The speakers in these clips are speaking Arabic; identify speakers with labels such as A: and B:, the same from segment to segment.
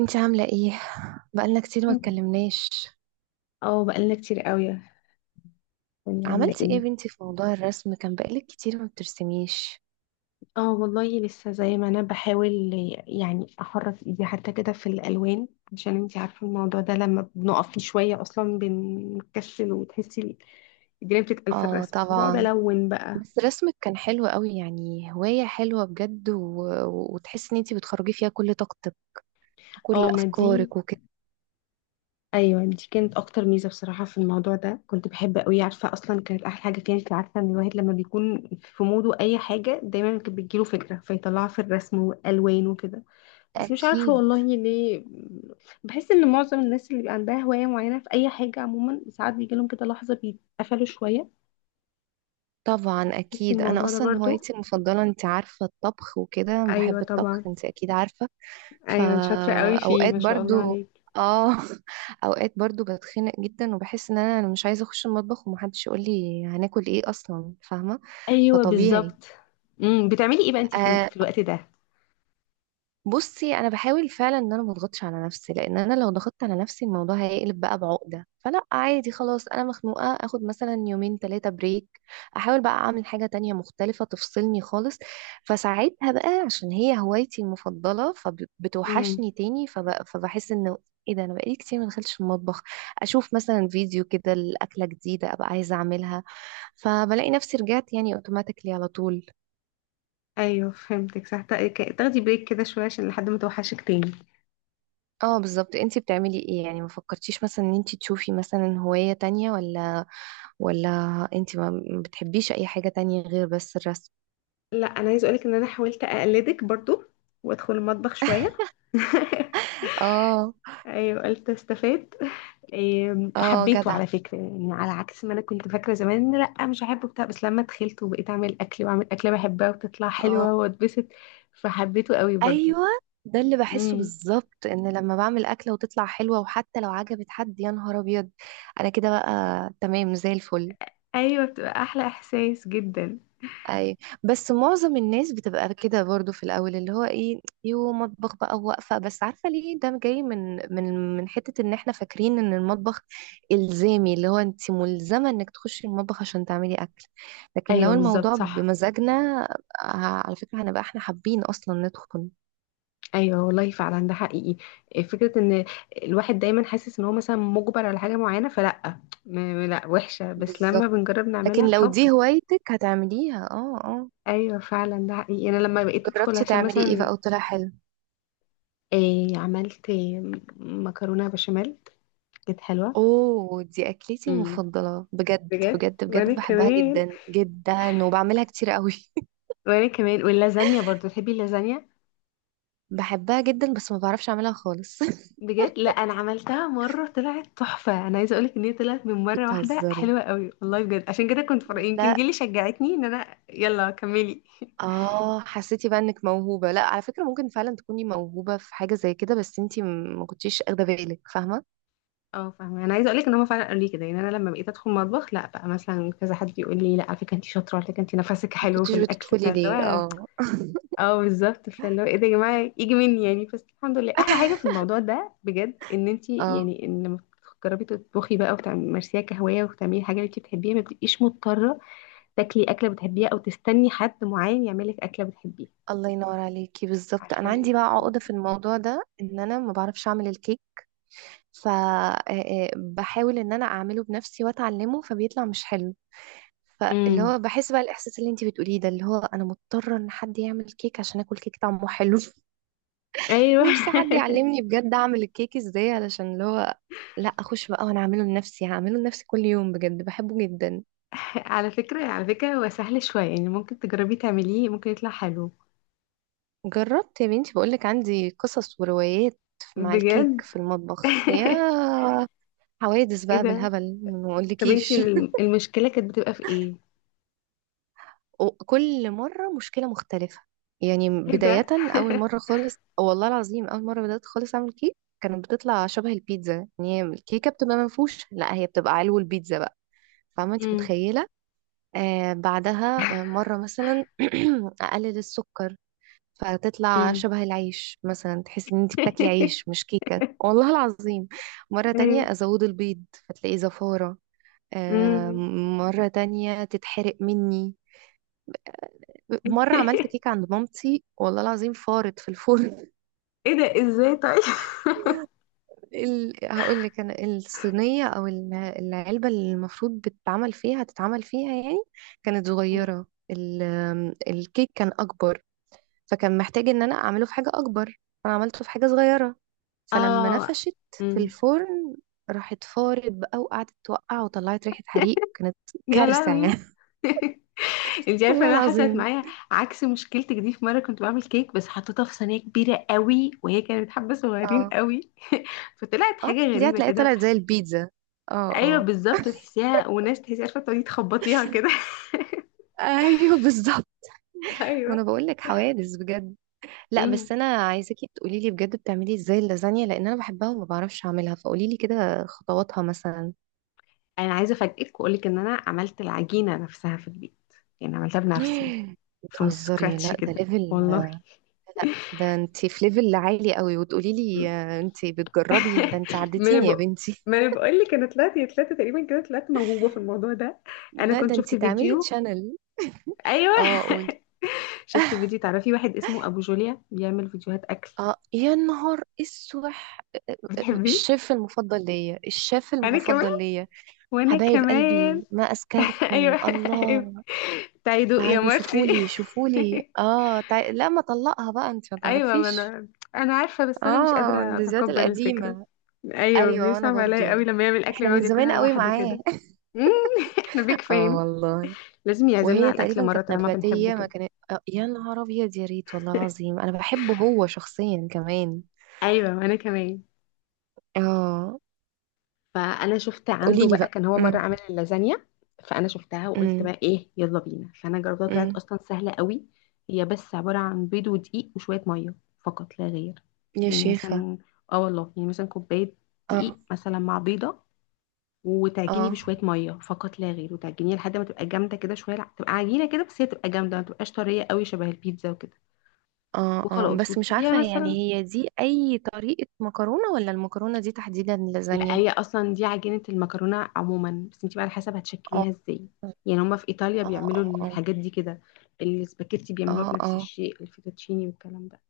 A: انتي عاملة ايه؟ بقالنا كتير ما اتكلمناش.
B: اه، بقالنا كتير قوي. يعني عاملة
A: عملتي ايه يا
B: ايه؟
A: بنتي في موضوع الرسم، كان بقالك كتير ما بترسميش.
B: اه والله، لسه زي ما انا بحاول، يعني احرك ايدي حتى كده في الالوان، عشان انتي عارفة الموضوع ده لما بنقف فيه شوية اصلا بنكسل، وتحسي الدنيا بتتقل في
A: اه
B: الرسم، فبقعد
A: طبعا.
B: الون بقى.
A: بس رسمك كان حلو قوي، يعني هواية حلوة بجد وتحسي ان انتي بتخرجي فيها كل طاقتك وكل
B: اه، ما دي
A: افكارك وكده.
B: ايوه دي كانت اكتر ميزه بصراحه في الموضوع ده، كنت بحب قوي، عارفه اصلا كانت احلى حاجه فيها. انت عارفه ان الواحد لما بيكون في موده اي حاجه دايما كانت بتجيله فكره فيطلعها في الرسم والوان وكده. بس مش عارفة
A: اكيد.
B: والله ليه. بحس ان معظم الناس اللي بيبقى عندها هواية معينة في اي حاجة عموما، ساعات بيجيلهم كده لحظة بيتقفلوا شوية.
A: طبعا
B: تحسي
A: اكيد، انا
B: الموضوع ده
A: اصلا
B: برضو؟
A: هوايتي المفضله انت عارفه، الطبخ وكده،
B: ايوه
A: بحب الطبخ
B: طبعا.
A: انت اكيد عارفه.
B: ايوه، انت شاطره قوي فيه
A: فاوقات
B: ما شاء الله
A: برضو
B: عليك.
A: اه اوقات برضو بتخنق جدا، وبحس ان انا مش عايزه اخش المطبخ ومحدش يقول لي هناكل ايه اصلا، فاهمه؟
B: ايوه
A: فطبيعي.
B: بالظبط. بتعملي ايه بقى انتي
A: آه
B: في الوقت ده؟
A: بصي انا بحاول فعلا ان انا ما اضغطش على نفسي، لان انا لو ضغطت على نفسي الموضوع هيقلب بقى بعقده. فلا، عادي، خلاص انا مخنوقه، اخد مثلا يومين ثلاثه بريك. احاول بقى اعمل حاجه تانية مختلفه تفصلني خالص. فساعتها بقى عشان هي هوايتي المفضله
B: امم.
A: فبتوحشني تاني فبحس انه ايه ده، انا بقالي كتير ما دخلتش المطبخ. اشوف مثلا فيديو كده لاكله جديده ابقى عايزه اعملها، فبلاقي نفسي رجعت يعني اوتوماتيكلي على طول.
B: ايوه فهمتك صح، تاخدي بريك كده شويه عشان لحد ما توحشك تاني.
A: اه بالظبط. انتي بتعملي ايه يعني؟ ما فكرتيش مثلا ان انتي تشوفي مثلا هواية تانية، ولا ولا انتي ما بتحبيش اي حاجة تانية غير بس الرسم؟
B: لا، انا عايزه اقولك ان انا حاولت اقلدك برضو، وادخل المطبخ شويه.
A: اه.
B: ايوه، قلت استفاد. إيه،
A: اه
B: حبيته
A: جدع.
B: على فكرة، يعني على عكس ما أنا كنت فاكرة زمان إن لأ مش هحبه بتاع. بس لما دخلت وبقيت أعمل أكل وأعمل أكلة بحبها وتطلع حلوة
A: اه
B: وأتبسط، فحبيته قوي برضو.
A: ايوه، ده اللي بحسه
B: امم.
A: بالظبط، ان لما بعمل اكلة وتطلع حلوة وحتى لو عجبت حد، يا نهار ابيض انا كده بقى تمام زي الفل.
B: أيوة، بتبقى أحلى إحساس جدا.
A: اي. بس معظم الناس بتبقى كده برضو في الاول، اللي هو ايه، يو مطبخ بقى واقفه، بس عارفه ليه ده جاي؟ من حته ان احنا فاكرين ان المطبخ الزامي، اللي هو انت ملزمه انك تخشي المطبخ عشان تعملي اكل. لكن لو
B: أيوة بالظبط
A: الموضوع
B: صح.
A: بمزاجنا ه- على فكره هنبقى احنا حابين اصلا ندخل.
B: أيوة والله فعلا ده حقيقي. إيه، فكرة إن الواحد دايما حاسس إن هو مثلا مجبر على حاجة معينة، فلأ لأ وحشة، بس لما
A: بالظبط،
B: بنجرب
A: لكن
B: نعملها
A: لو دي
B: بحب.
A: هوايتك هتعمليها. اه اه.
B: ايوه فعلا ده حقيقي، انا لما بقيت ادخل
A: جربتي
B: عشان
A: تعملي ايه
B: مثلا.
A: بقى وطلع حلو؟
B: إيه، عملت إيه، مكرونه بشاميل، كانت حلوة.
A: اوه، دي اكلتي
B: امم.
A: المفضله بجد
B: بجد،
A: بجد
B: وانا
A: بجد، بحبها
B: كمان.
A: جدا جدا وبعملها كتير قوي.
B: وانا كمان، واللازانيا برضو، تحبي اللازانيا؟
A: بحبها جدا، بس ما بعرفش اعملها خالص
B: بجد، لا انا عملتها مرة طلعت تحفة. انا عايزة اقولك ان هي طلعت من مرة واحدة
A: بتهزري؟
B: حلوة قوي والله بجد، عشان كده كنت فرق يمكن دي
A: لا.
B: اللي شجعتني ان انا يلا كملي.
A: اه حسيتي بقى انك موهوبه؟ لا على فكره ممكن فعلا تكوني موهوبه في حاجه زي كده، بس انتي ما كنتيش اخده بالك، فاهمه؟
B: اه، فاهمة. انا عايزة اقولك ان هما فعلا قالوا لي كده يعني، انا لما بقيت ادخل مطبخ، لا بقى مثلا كذا حد يقول لي، لا على فكرة انت شاطرة، على فكرة انت نفسك
A: ما
B: حلو في
A: كنتيش
B: الاكل،
A: بتدخلي
B: فاللي
A: ليه؟
B: هو.
A: اه
B: اه بالظبط، فاللي هو ايه ده يا جماعه يجي مني يعني، بس الحمد لله احلى حاجه في الموضوع ده بجد، ان انت
A: اه
B: يعني، ان لما تجربي تطبخي بقى وتمارسيها كهوايه وتعملي حاجه اللي انت بتحبيها، ما بتبقيش مضطره تاكلي اكله بتحبيها او تستني حد معين يعمل لك اكله بتحبيها.
A: الله ينور عليكي. بالظبط
B: عارفه
A: انا
B: ال...
A: عندي بقى عقده في الموضوع ده، ان انا ما بعرفش اعمل الكيك. فبحاول ان انا اعمله بنفسي واتعلمه فبيطلع مش حلو. فاللي
B: امم.
A: هو بحس بقى الاحساس اللي انتي بتقوليه ده، اللي هو انا مضطره ان حد يعمل كيك عشان اكل كيك طعمه حلو
B: ايوه.
A: نفسي حد يعلمني بجد اعمل الكيك ازاي، علشان اللي هو لا، اخش بقى وانا اعمله لنفسي، هعمله لنفسي كل يوم، بجد بحبه جدا.
B: على فكره، هو سهل شويه يعني، ممكن تجربي تعمليه ممكن يطلع حلو.
A: جربت يا بنتي، بقولك عندي قصص وروايات مع الكيك
B: بجد.
A: في المطبخ، يا حوادث
B: ايه
A: بقى
B: ده؟
A: بالهبل ما
B: طب انت
A: اقولكيش
B: المشكله كانت بتبقى في ايه؟
A: وكل مرة مشكلة مختلفة. يعني
B: ايه
A: بداية،
B: ده.
A: أول مرة خالص، والله العظيم أول مرة بدأت خالص أعمل كيك كانت بتطلع شبه البيتزا. يعني هي الكيكة بتبقى منفوشة، لا هي بتبقى علو البيتزا بقى، فاهمة أنت؟ متخيلة. بعدها مرة مثلا أقلل السكر فتطلع
B: امم.
A: شبه العيش، مثلا تحس ان انت بتاكلي عيش مش كيكة، والله العظيم. مرة
B: ايوه.
A: تانية أزود البيض فتلاقيه زفارة. آه،
B: أمم.
A: مرة تانية تتحرق مني. مرة عملت كيكة عند مامتي، والله العظيم فارت في الفرن
B: ايه ده ازاي طيب؟
A: هقول لك، انا الصينية او العلبة اللي المفروض بتتعمل فيها هتتعمل فيها يعني، كانت
B: أمم.
A: صغيرة. ال... الكيك كان اكبر، فكان محتاج ان انا اعمله في حاجة اكبر، فانا عملته في حاجة صغيرة. فلما
B: اه.
A: نفشت في
B: أمم.
A: الفرن راحت فارت بقى وقعدت توقع وطلعت ريحة حريق، كانت
B: يا
A: كارثة يعني
B: لهوي! انت عارفه إن
A: والله
B: انا حصلت
A: العظيم.
B: معايا عكس مشكلتك دي، في مره كنت بعمل كيك بس حطيتها في صينيه كبيره قوي، وهي كانت حبه صغيرين
A: اه
B: قوي. فطلعت
A: اه،
B: حاجه
A: دي
B: غريبه
A: هتلاقيها
B: كده.
A: طلعت زي البيتزا. اه
B: ايوه
A: اه
B: بالظبط، وتحسيها وناس، تحسي عارفه تقعدي تخبطيها كده.
A: ايوه بالظبط. وانا
B: ايوه.
A: بقول لك حوادث بجد. لا بس
B: امم
A: انا عايزاكي تقولي لي بجد بتعملي ازاي اللازانيا، لان انا بحبها وما بعرفش اعملها، فقولي لي كده خطواتها مثلا.
B: انا عايزه افاجئك واقول لك ان انا عملت العجينه نفسها في البيت، يعني عملتها بنفسي from
A: بتهزري! لا
B: scratch
A: ده
B: كده
A: ليفل،
B: والله.
A: ده انت في ليفل عالي قوي وتقولي
B: م-
A: لي انت بتجربي، ده انت
B: ما انا
A: عديتيني يا
B: بق-
A: بنتي
B: ما انا بقول لك، انا طلعت يا طلعت تقريبا كده، طلعت موهوبه في الموضوع ده. انا
A: لا
B: كنت
A: ده
B: شفت
A: انت تعملي
B: فيديو.
A: تشانل
B: ايوه.
A: اه قولي.
B: شفت فيديو، تعرفي واحد اسمه ابو جوليا بيعمل فيديوهات اكل؟
A: اه يا نهار اسوح!
B: بتحبيه؟
A: الشيف المفضل ليا، الشيف
B: انا كمان.
A: المفضل ليا.
B: وانا
A: حبايب
B: كمان.
A: قلبي ما
B: ايوه،
A: أزكاكم
B: ايوه.
A: الله.
B: تعالي دوقي يا
A: تعالوا
B: مرتي.
A: شوفولي شوفولي، اه لا ما طلقها بقى، انت ما
B: ايوه ما
A: تعرفيش.
B: انا، انا عارفه بس انا مش
A: اه
B: قادره
A: اللذات
B: اتقبل الفكره.
A: القديمة.
B: ايوه،
A: ايوه انا
B: بيصعب عليا قوي
A: برضو.
B: لما يعمل اكل
A: احنا من
B: ويقعد
A: زمان
B: ياكلها
A: قوي
B: لوحده
A: معاه
B: كده. مم، احنا بيك
A: اه
B: فين؟
A: والله.
B: لازم يعزمنا
A: وهي
B: على الاكل
A: تقريبا
B: مره
A: كانت
B: طالما بنحبه
A: نباتية، ما
B: كده.
A: كانت. آه يا نهار ابيض، يا ريت، والله العظيم انا بحبه هو شخصيا كمان.
B: ايوه وانا كمان.
A: اه.
B: فانا شفت عنده
A: قوليلي
B: بقى،
A: بقى.
B: كان هو مره عامل اللازانيا. فانا شفتها وقلت
A: امم
B: بقى ايه يلا بينا، فانا جربتها طلعت
A: امم.
B: اصلا سهله قوي. هي بس عباره عن بيض ودقيق وشويه ميه، فقط لا غير.
A: يا
B: يعني
A: شيخة.
B: مثلا، اه والله، يعني مثلا كوبايه
A: اه
B: دقيق مثلا مع بيضه، وتعجني
A: اه.
B: بشويه ميه فقط لا غير، وتعجنيها لحد ما تبقى جامده كده شويه، تبقى عجينه كده، بس هي تبقى جامده ما تبقاش طريه قوي شبه البيتزا وكده.
A: اه اه
B: وخلاص،
A: بس مش
B: وتسيبيها
A: عارفة يعني
B: مثلا.
A: هي دي أي طريقة مكرونة، ولا المكرونة دي تحديدا
B: لا،
A: لازانيا؟
B: هي اصلا دي عجينه المكرونه عموما، بس انت بقى على حسب
A: اه
B: هتشكليها ازاي،
A: اه.
B: يعني هما في ايطاليا بيعملوا
A: اه اه.
B: الحاجات دي كده، السباكيتي بيعملوها
A: اه
B: بنفس
A: اه.
B: الشيء، الفيتوتشيني والكلام ده.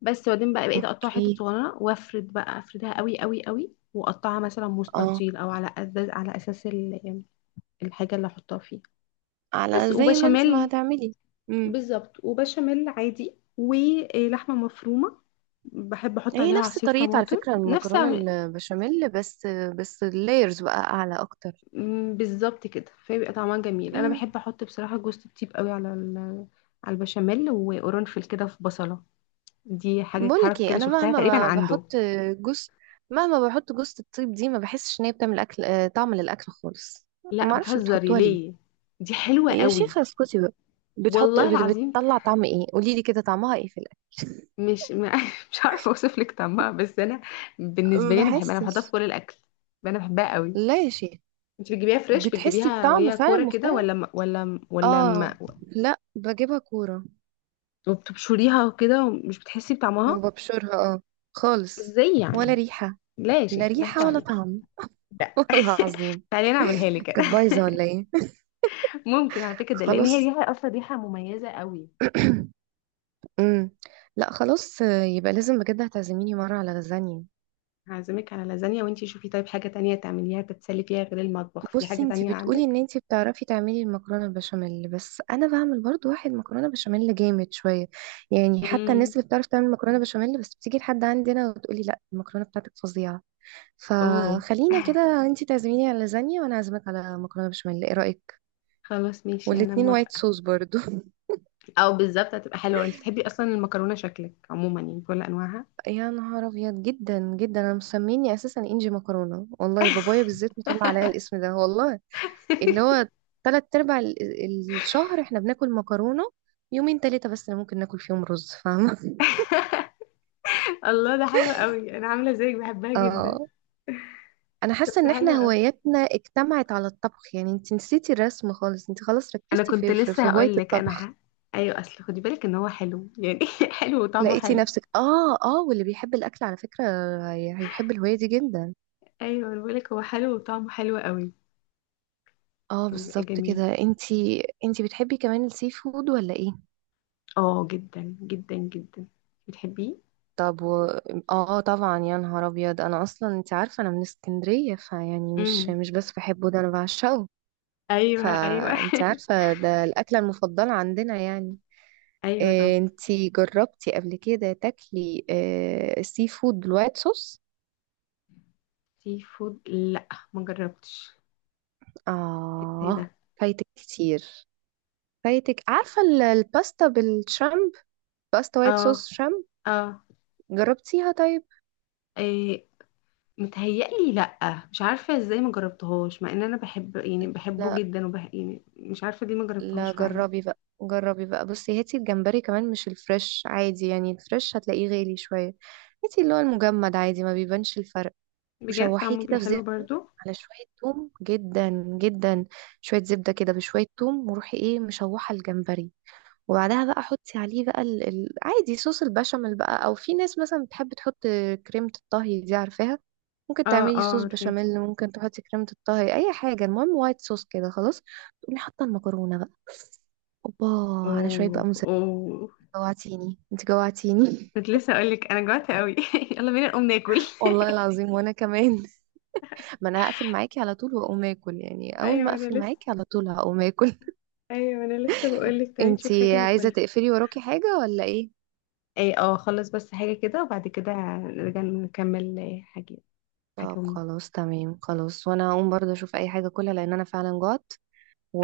B: بس بعدين بقى، بقيت اقطعها حتت
A: اوكي.
B: صغيره، وافرد بقى افردها قوي قوي قوي، واقطعها مثلا
A: اه.
B: مستطيل، او على اساس الحاجه اللي احطها فيها. بس،
A: على زي ما انت ما
B: وبشاميل.
A: هتعملي. امم.
B: بالظبط، وبشاميل عادي ولحمه مفرومه، بحب احط
A: هي
B: عليها
A: نفس
B: عصير
A: طريقة على
B: طماطم
A: فكرة
B: نفس.
A: المكرونة البشاميل، بس بس اللايرز بقى أعلى أكتر.
B: بالظبط كده، فبيبقى طعمها جميل. انا
A: امم.
B: بحب احط بصراحه جوز الطيب قوي على على البشاميل، وقرنفل كده في بصله، دي حاجه
A: بقولك
B: حركه
A: ايه،
B: كده،
A: أنا
B: شفتها تقريبا
A: مهما بحط
B: عنده.
A: جوز، مهما بحط جوز الطيب دي ما بحسش إن هي بتعمل أكل، طعم للأكل خالص.
B: لا،
A: ما أعرفش
B: بتهزري
A: بتحطوها ليه.
B: ليه؟ دي حلوه
A: يا
B: قوي،
A: شيخة اسكتي بقى. بتحط
B: والله
A: بت-
B: العظيم.
A: بتطلع طعم ايه؟ قولي لي كده طعمها ايه في الاكل.
B: مش م- مش عارفه اوصف لك طعمها، بس انا بالنسبه
A: ما
B: لي انا بحبها، انا بحطها في
A: بحسش.
B: كل الاكل. انا بحبها قوي.
A: لا يا شيخة.
B: انت بتجيبيها فريش،
A: بتحسي
B: بتجيبيها
A: بطعم
B: وهي
A: فعلا
B: كوره كده،
A: مختلف؟ اه. لا بجيبها كورة
B: وبتبشريها كده ومش بتحسي بطعمها؟
A: وببشرها اه. خالص.
B: ازاي
A: ولا
B: يعني؟
A: ريحة.
B: لا يا
A: لا
B: شيخ،
A: ريحة
B: ضحكوا
A: ولا
B: عليكي.
A: طعم
B: لا.
A: والله العظيم.
B: تعالي أنا اعملها لك كده.
A: كانت بايظة ولا ايه؟
B: ممكن على فكره، ده لان هي
A: خلاص.
B: ريحه اصلا ريحه مميزه قوي.
A: أمم. لا خلاص يبقى لازم بجد هتعزميني مرة على لازانيا.
B: هعزمك على لازانيا، وانتي شوفي طيب حاجه تانية تعمليها تتسلي فيها غير المطبخ، في
A: بصي،
B: حاجه
A: انت
B: تانية
A: بتقولي ان
B: عندك؟
A: انت بتعرفي تعملي المكرونه البشاميل، بس انا بعمل برضو واحد مكرونه بشاميل جامد شويه. يعني حتى
B: امم.
A: الناس اللي بتعرف تعمل مكرونه بشاميل بس بتيجي لحد عندنا وتقولي لا، المكرونه بتاعتك فظيعه.
B: اوه.
A: فخلينا كده، انت تعزميني على لازانيا وانا اعزمك على مكرونه بشاميل، ايه رايك؟
B: خلاص ماشي، انا
A: والاتنين وايت
B: موافقه.
A: صوص برضو
B: او بالظبط، هتبقى حلوه، انتي بتحبي اصلا المكرونه شكلك عموما يعني بكل انواعها.
A: يا نهار ابيض، جدا جدا، انا مسميني اساسا انجي مكرونه، والله بابايا بالذات مطلع عليا الاسم ده والله. اللي هو تلات ارباع الشهر احنا بناكل مكرونة، يومين تلاتة بس اللي ممكن ناكل فيهم رز، فاهمة؟
B: الله، ده حلو قوي، انا عامله زيك بحبها جدا.
A: اه. انا
B: طب
A: حاسة
B: ده
A: ان احنا
B: حلو قوي.
A: هواياتنا اجتمعت على الطبخ، يعني انت نسيتي الرسم خالص، انت خلاص
B: انا
A: ركزتي
B: كنت
A: في في
B: لسه
A: هواية
B: هقول لك انا
A: الطبخ.
B: ايوه، اصل خدي بالك ان هو حلو يعني. حلو وطعمه
A: لقيتي
B: حلو.
A: نفسك. اه اه. واللي بيحب الاكل على فكرة هيحب الهواية دي جدا.
B: ايوه أنا بقولك، هو حلو وطعمه حلو قوي.
A: اه
B: بيبقى
A: بالظبط
B: جميل.
A: كده. انتي انتي بتحبي كمان السي فود ولا ايه؟
B: اه جدا جدا جدا. بتحبيه؟
A: طب اه طبعا يا نهار ابيض، انا اصلا انت عارفه انا من اسكندريه، فيعني مش
B: امم.
A: مش بس بحبه، ده انا بعشقه.
B: ايوه، ايوه.
A: فانت عارفة ده الأكلة المفضلة عندنا يعني.
B: ايوه. طب
A: انت جربتي قبل كده تاكلي سي فود بالوايت صوص؟
B: سي فود، لا ما جربتش. ايه
A: اه
B: ده؟
A: فايتك كتير، فايتك، عارفة الباستا بالشرمب، باستا وايت
B: اه،
A: صوص شرمب؟
B: اه.
A: جربتيها طيب؟
B: إيه؟ متهيألي لا، مش عارفه ازاي ما جربتهاش مع ان انا بحب يعني بحبه
A: لا.
B: جدا يعني مش عارفه دي ما جربتهاش
A: لا
B: فعلا.
A: جربي بقى، جربي بقى، بصي هاتي الجمبري كمان، مش الفريش، عادي يعني الفريش هتلاقيه غالي شوية، هاتي اللي هو المجمد عادي ما بيبانش الفرق.
B: بجد،
A: وشوحيه
B: طعمه
A: كده
B: بيبقى
A: في
B: حلو
A: زبدة
B: برضو؟
A: على شوية توم، جدا جدا شوية زبدة كده بشوية توم وروحي ايه مشوحة الجمبري. وبعدها بقى حطي عليه بقى عادي صوص البشاميل بقى، او في ناس مثلا بتحب تحط كريمة الطهي دي، عارفاها؟ ممكن
B: اه،
A: تعملي
B: اه،
A: صوص
B: عارفه.
A: بشاميل، ممكن تحطي كريمة الطهي، اي حاجة، المهم وايت صوص كده خلاص. تقومي حاطة المكرونة بقى، اوبا، على شوية
B: اوه،
A: بقى موزاريلا.
B: اوه.
A: جوعتيني، انت جوعتيني
B: كنت لسه اقولك انا جوعت قوي. يلا بينا نقوم ناكل.
A: والله العظيم وانا كمان. ما انا هقفل معاكي على طول واقوم اكل، يعني اول ما
B: ايوه انا
A: اقفل
B: لسه
A: معاكي على طول هقوم اكل
B: ايوه انا لسه بقول لك، تعالي نشوف حاجه
A: انتي عايزه
B: ناكلها.
A: تقفلي وراكي حاجه ولا ايه؟
B: اي، اه، خلص بس حاجه كده وبعد كده، نرجع نكمل حاجه.
A: طب
B: حاجه ونوم.
A: خلاص تمام، خلاص وانا هقوم برضه اشوف اي حاجه اكلها لان انا فعلا جوعت.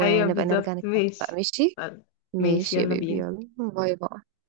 B: ايوه
A: نرجع
B: بالظبط
A: نتكلم بقى،
B: ماشي.
A: ماشي.
B: طيب. ماشي
A: ماشي يا
B: يلا
A: بيبي،
B: بينا.
A: يلا باي باي.